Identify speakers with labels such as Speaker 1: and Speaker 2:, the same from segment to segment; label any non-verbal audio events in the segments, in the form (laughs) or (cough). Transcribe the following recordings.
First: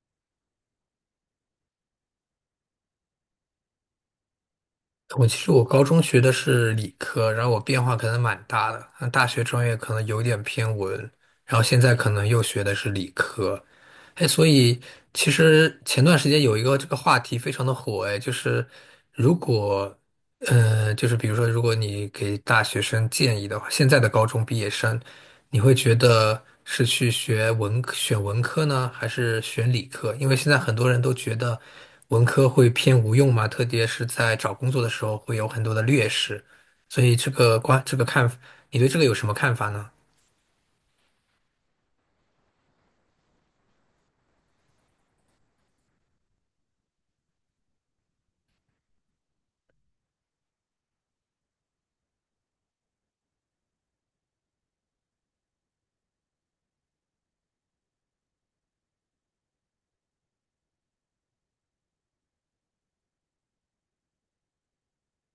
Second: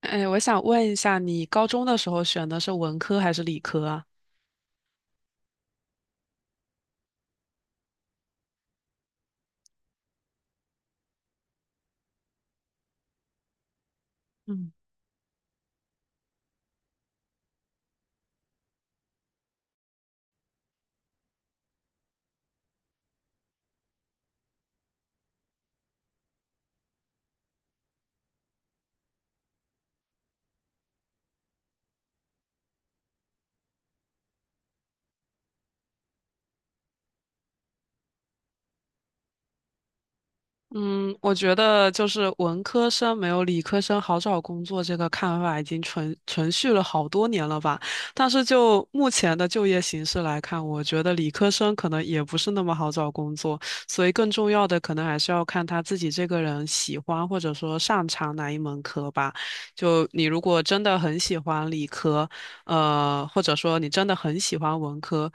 Speaker 1: 哎，我想问一下，你高中的时候选的是文科还是理科啊？
Speaker 2: 我其实我高中学的是理科，然后我变化可能蛮大的，那大学专业可能有点偏文，然后现在可能又学的是理科，哎，所
Speaker 1: 嗯
Speaker 2: 以其实前段时间有一个这个话题非常的火，哎，就是如果就是比如说，如果你给大学生建议的话，现在的高中毕业生，你会觉得是去学文科选文科呢，还是选理科？因为现在很多人都觉得文科会偏无用嘛，特别是在找工作的时候会有很多的劣势，所以这个观，这个看，你对这个有什么看法呢？
Speaker 1: 嗯，我觉得就是文科生没有理科生好找工作这个看法已经存续了好多年了吧。但是就目前的就业形势来看，我觉得理科生可能也不是那么好找工作，所以更重要的可能还是要看他自己这个人喜欢或者说擅长哪一门科吧。就你如果真的很喜欢理科，或者说你真的很喜欢文科。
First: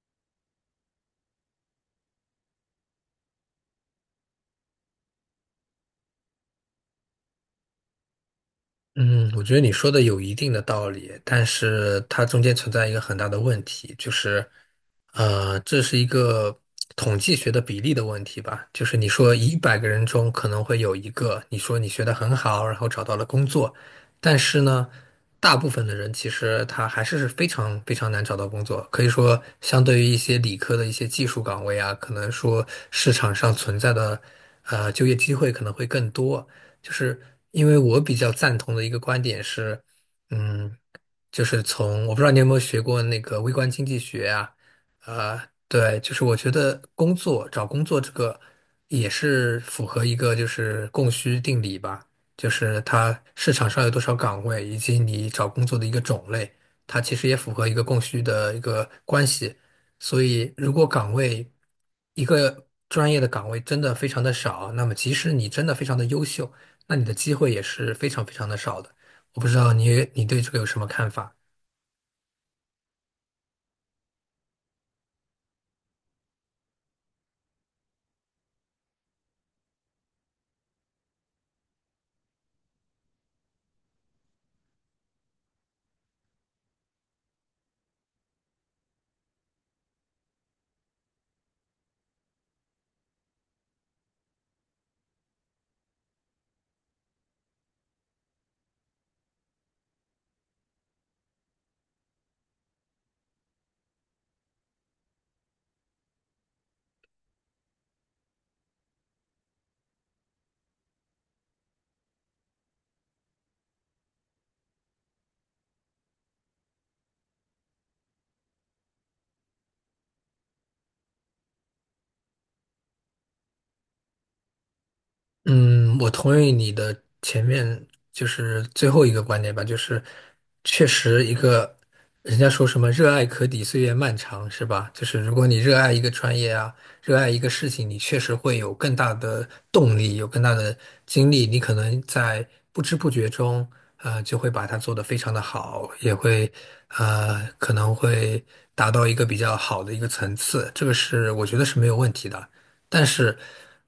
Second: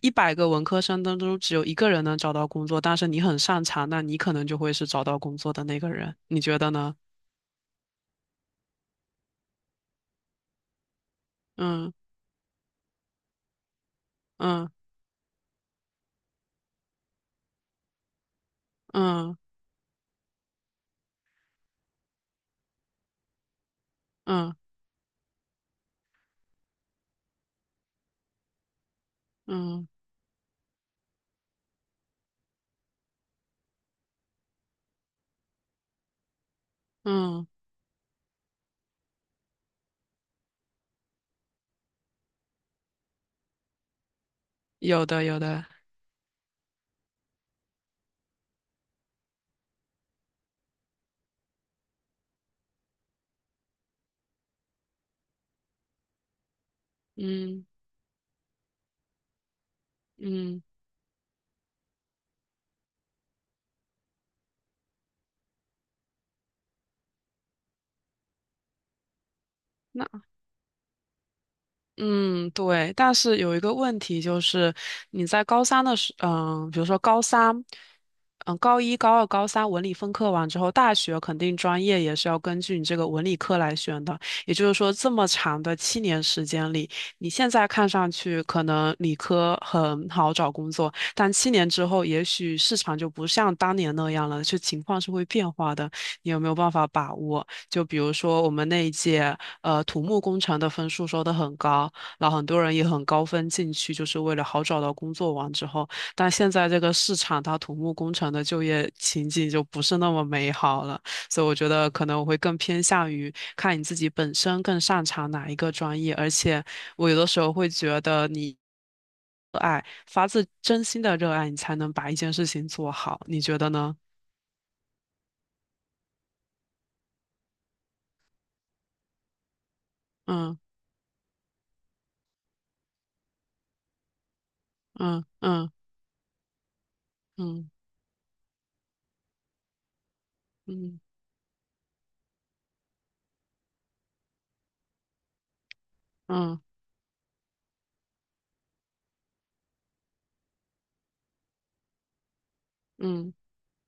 Speaker 1: 100个文科生当中只有一个人能找到工作，但是你很擅长，那你可能就会是找到工作的那个人，你觉得呢？
Speaker 2: 嗯，我觉得你说的有一定的道理，但
Speaker 1: 嗯
Speaker 2: 是它中间存在一个很大的问题，就是，
Speaker 1: 嗯
Speaker 2: 这是一个统计学的比例的问题吧。就是你说
Speaker 1: 嗯
Speaker 2: 100个人中可能会有一个，你说你学得很好，然后找到了工作，但
Speaker 1: 嗯
Speaker 2: 是呢，大部分的人其实他还是非常非常难找到工作。可以说，相
Speaker 1: 嗯
Speaker 2: 对于一些理科的一些技术岗位啊，可能说市场上存在的就业机会可能会更多。就是
Speaker 1: 嗯，
Speaker 2: 因为我比较赞同的一个观点是，嗯，就是从我不知道你有没有学过那个微观经济学啊，
Speaker 1: 有的有
Speaker 2: 呃，
Speaker 1: 的，
Speaker 2: 对，就是我觉得工作找工作这个也是符合一个就是供需定理吧，就是它市场上有多少岗位，以及你找工作的一个种类，它其实也符
Speaker 1: 嗯
Speaker 2: 合一个供需的一个关系。所以，
Speaker 1: 嗯。
Speaker 2: 如果岗位一个专业的岗位真的非常的少，那么即使你真的非常的优秀，那你的机会也是非常非常的少的。我不知道你对这个有什么看法？
Speaker 1: 嗯，对，但是有一个问题就是，你在高三的时，嗯，比如说高三，高一、高二、高三文理分科完之后，大学肯定专业也是要根据你这个文理科来选的。也就是说，这么长的七年时间里，你现在看上去可能理科很好找工作，但七年之后，也许市场就不像当年那样了，就情况是会变化的。你有没有办法把握？就比如说我们那一届，土木工程的分数收得很高。然后很多人也很高分进去，就是为了好找到工作完之后。但现在这个市场，它土木工程的就业情景就不是那么美好了，所以我觉得可能我会更偏向于看你自己本身更擅长哪一个专业，而且我有的时候会觉得你发自真心的热爱，你才能把一件事情做好，你觉得呢？
Speaker 2: 嗯，我同意你的前面就是最后一个观点吧，就是
Speaker 1: 嗯
Speaker 2: 确实一个人家说什么"热爱可抵岁月漫长"是吧？就是
Speaker 1: 嗯
Speaker 2: 如果你
Speaker 1: 嗯
Speaker 2: 热爱一个专业啊，热爱一个事
Speaker 1: 嗯
Speaker 2: 情，你确实会有更大的动力，有更大的
Speaker 1: 嗯
Speaker 2: 精力，你可能在不知不觉中，就会把它做得非常的好，也会
Speaker 1: 嗯
Speaker 2: 可能会达到一个比较好的一个层次，这个是我觉得是没有问题的。但
Speaker 1: 嗯
Speaker 2: 是，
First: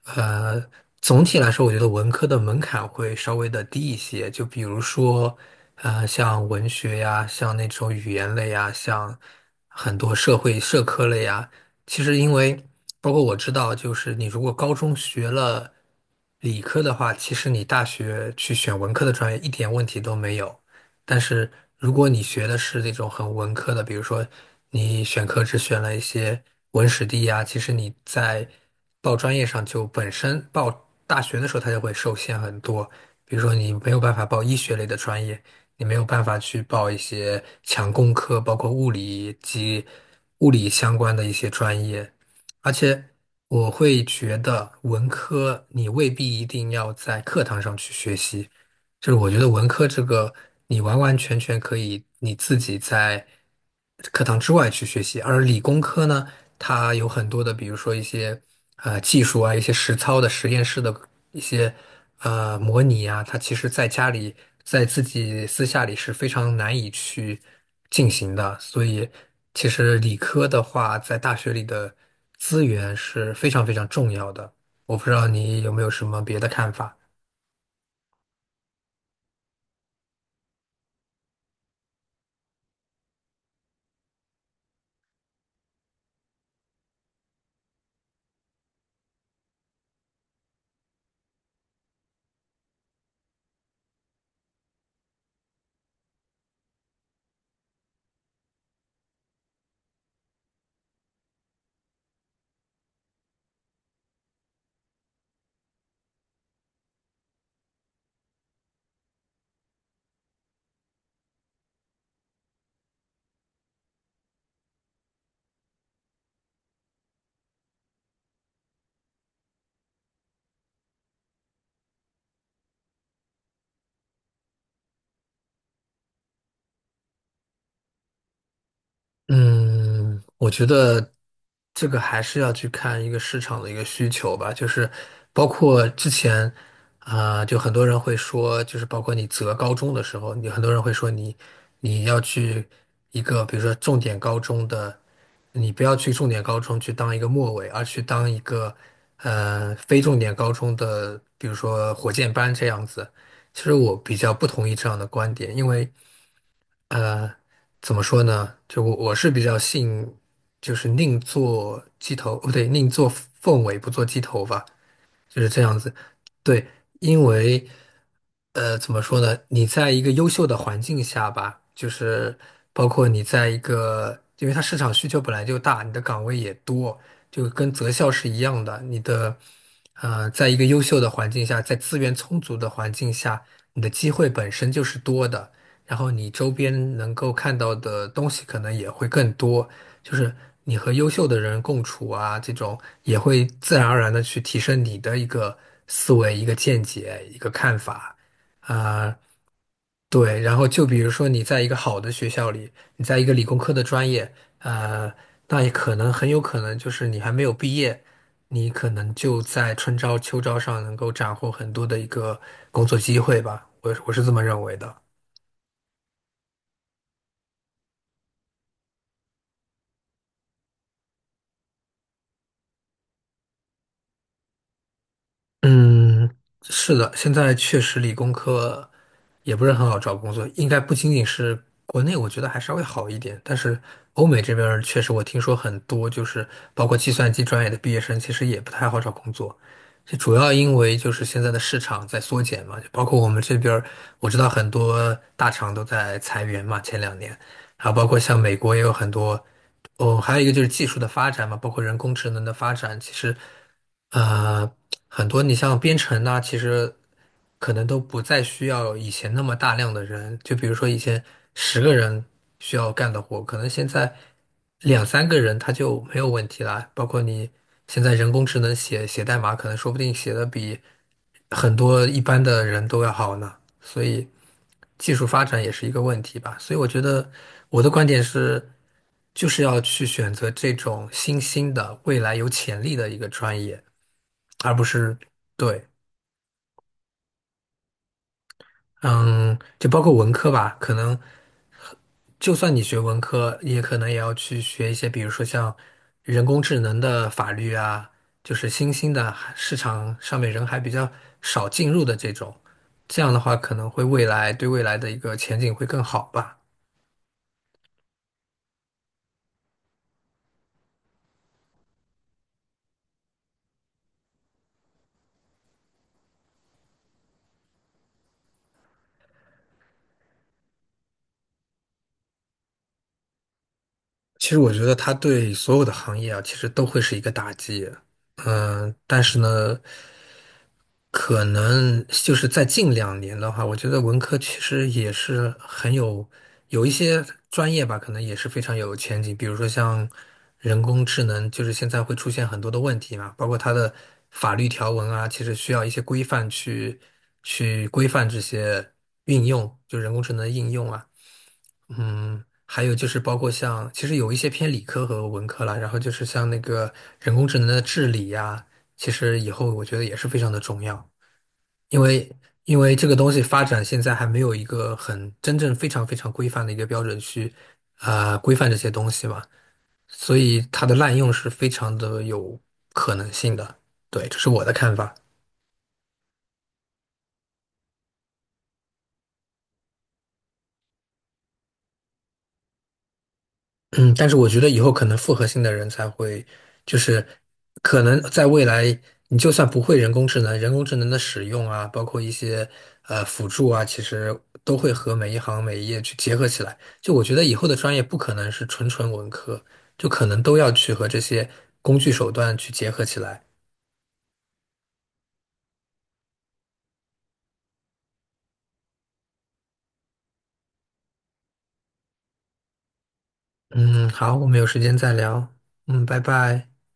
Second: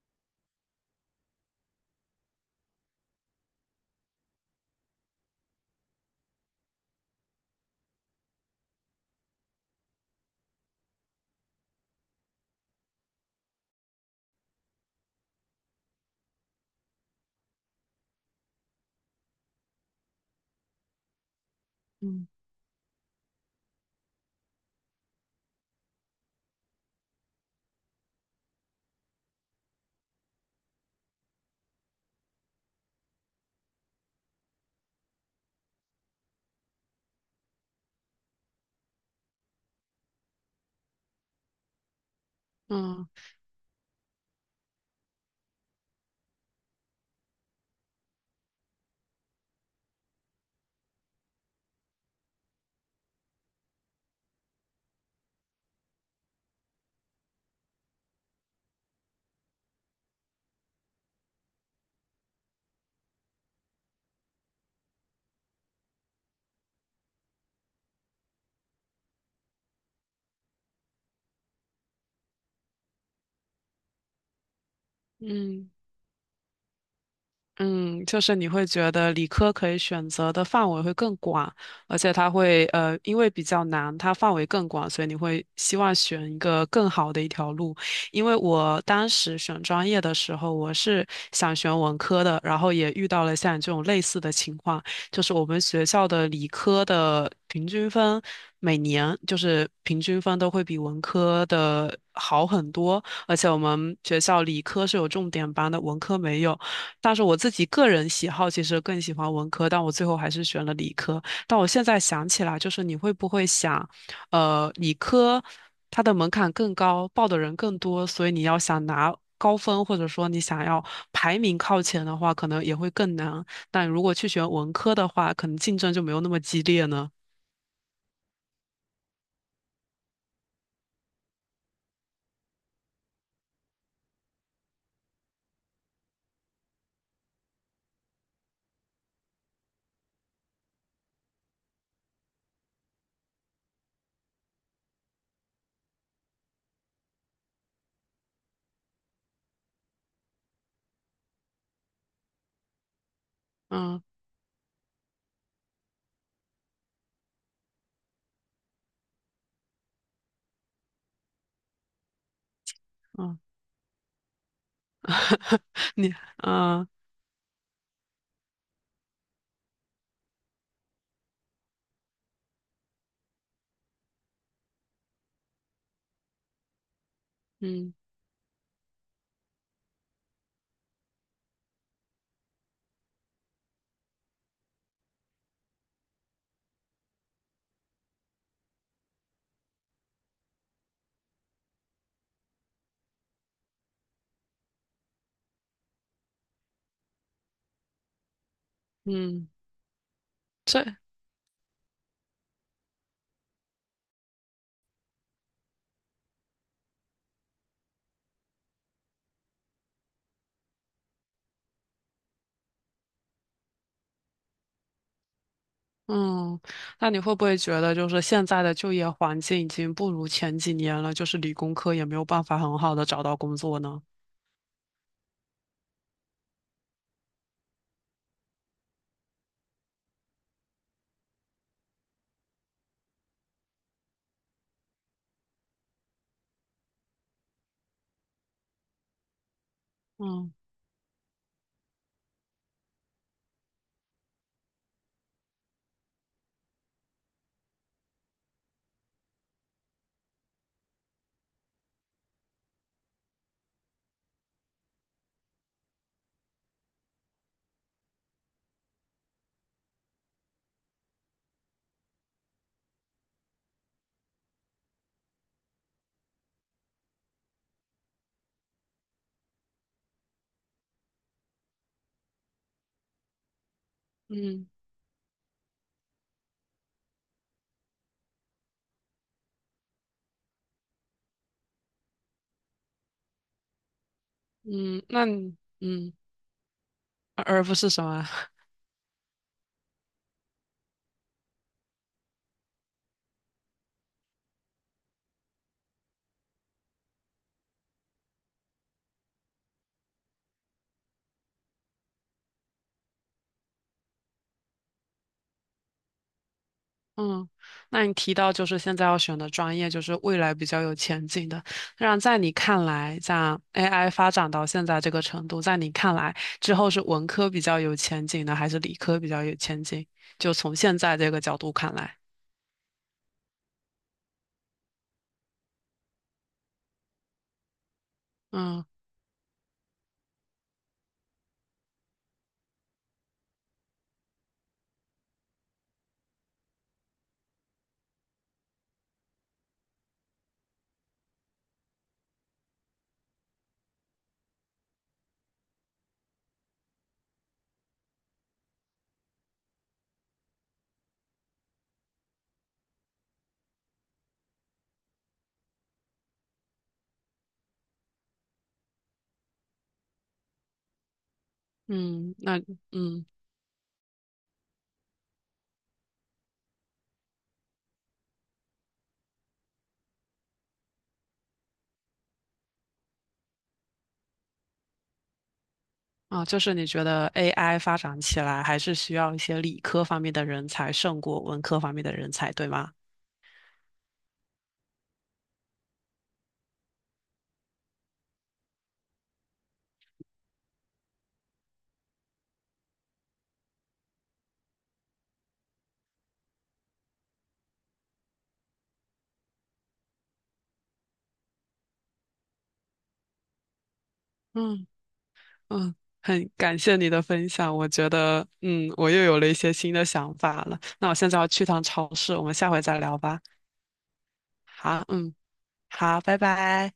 Speaker 2: 呃，总体来说，我觉得文科的门槛会稍微的低一些。就比如说，像文学呀，像那种语言类呀，像很多社会社科类呀，其实因为包括我知道，就是你如果高中学了理科的话，其实你大学去选文科的专业一点问题都没有。但是如果你
Speaker 1: 嗯
Speaker 2: 学的是那种很文科的，比如说你选课只选了一些文史地呀，其实你在报专业上就本身报大学的时候它就会受限很多，比如说你没有办法报医学类的专业，你没有办法去报一些强工科，包括物理及物理相关的一些专业，而且。
Speaker 1: 嗯
Speaker 2: 我会觉得文科你未必一定要在课堂上去学习，就是我觉得文科这个，你完完全全可以你自己在课堂之外去学习，而理工科呢，它有很多的，比如说一些技术啊，一些实操的实验室的一些模拟啊，它其实在家里在自己私下里是非常难以去进行的，所以其实理科的话，在大学里的资源是非常非常重要的。我不知道你
Speaker 1: 嗯。
Speaker 2: 有没有什么别的看法。
Speaker 1: 嗯，就是你会觉得理科可以选择的范围会更广，而且它会因为比较难，它范围更广，所以你会希望选一个更好的一条路。因为我当时选专业的时候，我是想选文科的，然后也遇到了像你这种类似的情况，就是我们学校的理科的平均分每年就是平均分都会比文科的好很多，而且我们学校理科是有重点班的，文科没有。但是我自己个人喜好其实更喜欢文科，但我最后还是选了理科。但我现在想起来，就是你会不会想，理科它的门槛更高，报的人更多，所以你要想拿高分，或者说你想要排名靠前的话，可能也会更难。但如果去选文科的话，可能竞争就没有那么激烈呢。
Speaker 2: 嗯，我觉得这个还是要去看一个市场的一个需求吧，就是包括之前啊、就很多人会说，就是包括你择高中的时候，你很多人会说你要去一个比如说重点高中的，你不要去重点高中去当一个末尾，而去当一个非重点高中的，比如说火箭班这样子。其实我
Speaker 1: 嗯
Speaker 2: 比较不同意这样的观点，因为呃，怎么说呢？就我是比较信，就是宁做鸡头，不对，宁做
Speaker 1: 嗯，
Speaker 2: 凤尾，不做鸡头吧。就是这
Speaker 1: (laughs)
Speaker 2: 样子。
Speaker 1: 你
Speaker 2: 对，
Speaker 1: 嗯
Speaker 2: 因为怎么说呢？你在一个优秀的环境下吧，就是包括你在一个，因为它市场需求本来就大，你的岗位也多，就跟择
Speaker 1: 嗯
Speaker 2: 校是一样的。你的在一个优秀的环境下，在资源充足的环境下，你的机会本身就是多的，然后你周边能够看到的东西可能也会更多。就是你和优秀的人共处啊，这种也会自然而然的去提升你的一个思维、一个见解、一个看法啊，
Speaker 1: 嗯，
Speaker 2: 对。然后就
Speaker 1: 这。
Speaker 2: 比如说你在一个好的学校里，你在一个理工科的专业，呃，那也可能很有可能就是你还没有毕业，你可能就在春招秋招上能够斩获很多的一个工作机会吧，我是这么认为的。
Speaker 1: 嗯，那你会不会觉得，就是现在的就业环境已经不如前几年了，就是理工科也没有办法很好的找到工作呢？
Speaker 2: 嗯，是的，现在确实理工科也不是很好找工作，应该不仅仅是国内，我觉得还稍微好一点，但是欧美这边儿确实我听说很多，就是包括计算机专业的毕业生，其实也不太好找工作。这主要
Speaker 1: 嗯
Speaker 2: 因为就是现在的市场在缩减嘛，就包括我们这边儿我知道很多大厂都在裁员嘛，前两年。还有包括像美国也有很多，哦，还有一个就是技术的发展嘛，包括人工智能的发展，其实，呃，很多你像编程呐、其实可能都不再需要以前那么大量的人，就比如说以前10个人需要干的活，可能现在两三个人他就没有问题啦。包括你现在人工智能写写代码，可能说不定写的比很多一般的人都要好呢。所以
Speaker 1: 嗯
Speaker 2: 技术发展也是一个问题吧。所以我觉得我的观点是，就是要去选择这种新兴的、未来有潜力的一个专业，而不
Speaker 1: 嗯，
Speaker 2: 是
Speaker 1: 那你
Speaker 2: 对，
Speaker 1: 嗯，而不是什么？(laughs)
Speaker 2: 嗯，就包括文科吧，可能就算你学文科，也可能也要去学一些，比如说像人工智能的法律啊，就是新兴的市场上面人还比较少进入的这种，这样的话可能会未来对未来的一个前景会更好吧。
Speaker 1: 嗯，那你提到就是现在要选的专业，就是未来比较有前景的。那在你看来，像 AI 发展到现在这个程度，在你看来之后是文科比较有前景呢，还是理科比较有前景？就从现在这个角度看来，
Speaker 2: 其实我觉得它对所有的行业啊，其实都会是一个打击。
Speaker 1: 嗯
Speaker 2: 嗯，但是呢，可能就是在近两年的话，我觉得文科其实也是很有有一些专业吧，可能也是非常有前景。比如说像人工智能，就是现在会出现很多的问题嘛，包括它的法律条文啊，其实需要一些规范去去规范这些运用，就人工智能的应用啊。嗯，还有就是包括像，其实有一些偏理科和文科啦，然后就是像那个人工智能的治理呀，其实以后我觉得也是非常的重要，因为
Speaker 1: 嗯，
Speaker 2: 因为这个
Speaker 1: 嗯。
Speaker 2: 东西发展现在还没有一个很真正非常非常规范的一个标准去啊、规范这些东西嘛，所以它的滥用是非常的有可能性的。对，这是我的看法。
Speaker 1: 啊，就是你觉得 AI 发展起来还是需要一些理科方面的人才胜过文科方面的人才，对吗？
Speaker 2: 嗯，但是我觉得以后可能复合性的人才会，就是可能在未来，你就算不会人工智能，人工智能的使用啊，包括一些辅助啊，其实都会和每一行每一业去结合起来。就我觉得以后的专业不可能是纯纯文科，就可能都要去和这些工具手段去结合起来。
Speaker 1: 嗯嗯，很感谢你的分享，我觉得我又有了一些新的想法了。那我现在要去趟超市，我们下回再聊吧。
Speaker 2: 嗯，好，我们有时间
Speaker 1: 好，
Speaker 2: 再
Speaker 1: 嗯，
Speaker 2: 聊。嗯，
Speaker 1: 好，
Speaker 2: 拜
Speaker 1: 拜
Speaker 2: 拜。
Speaker 1: 拜。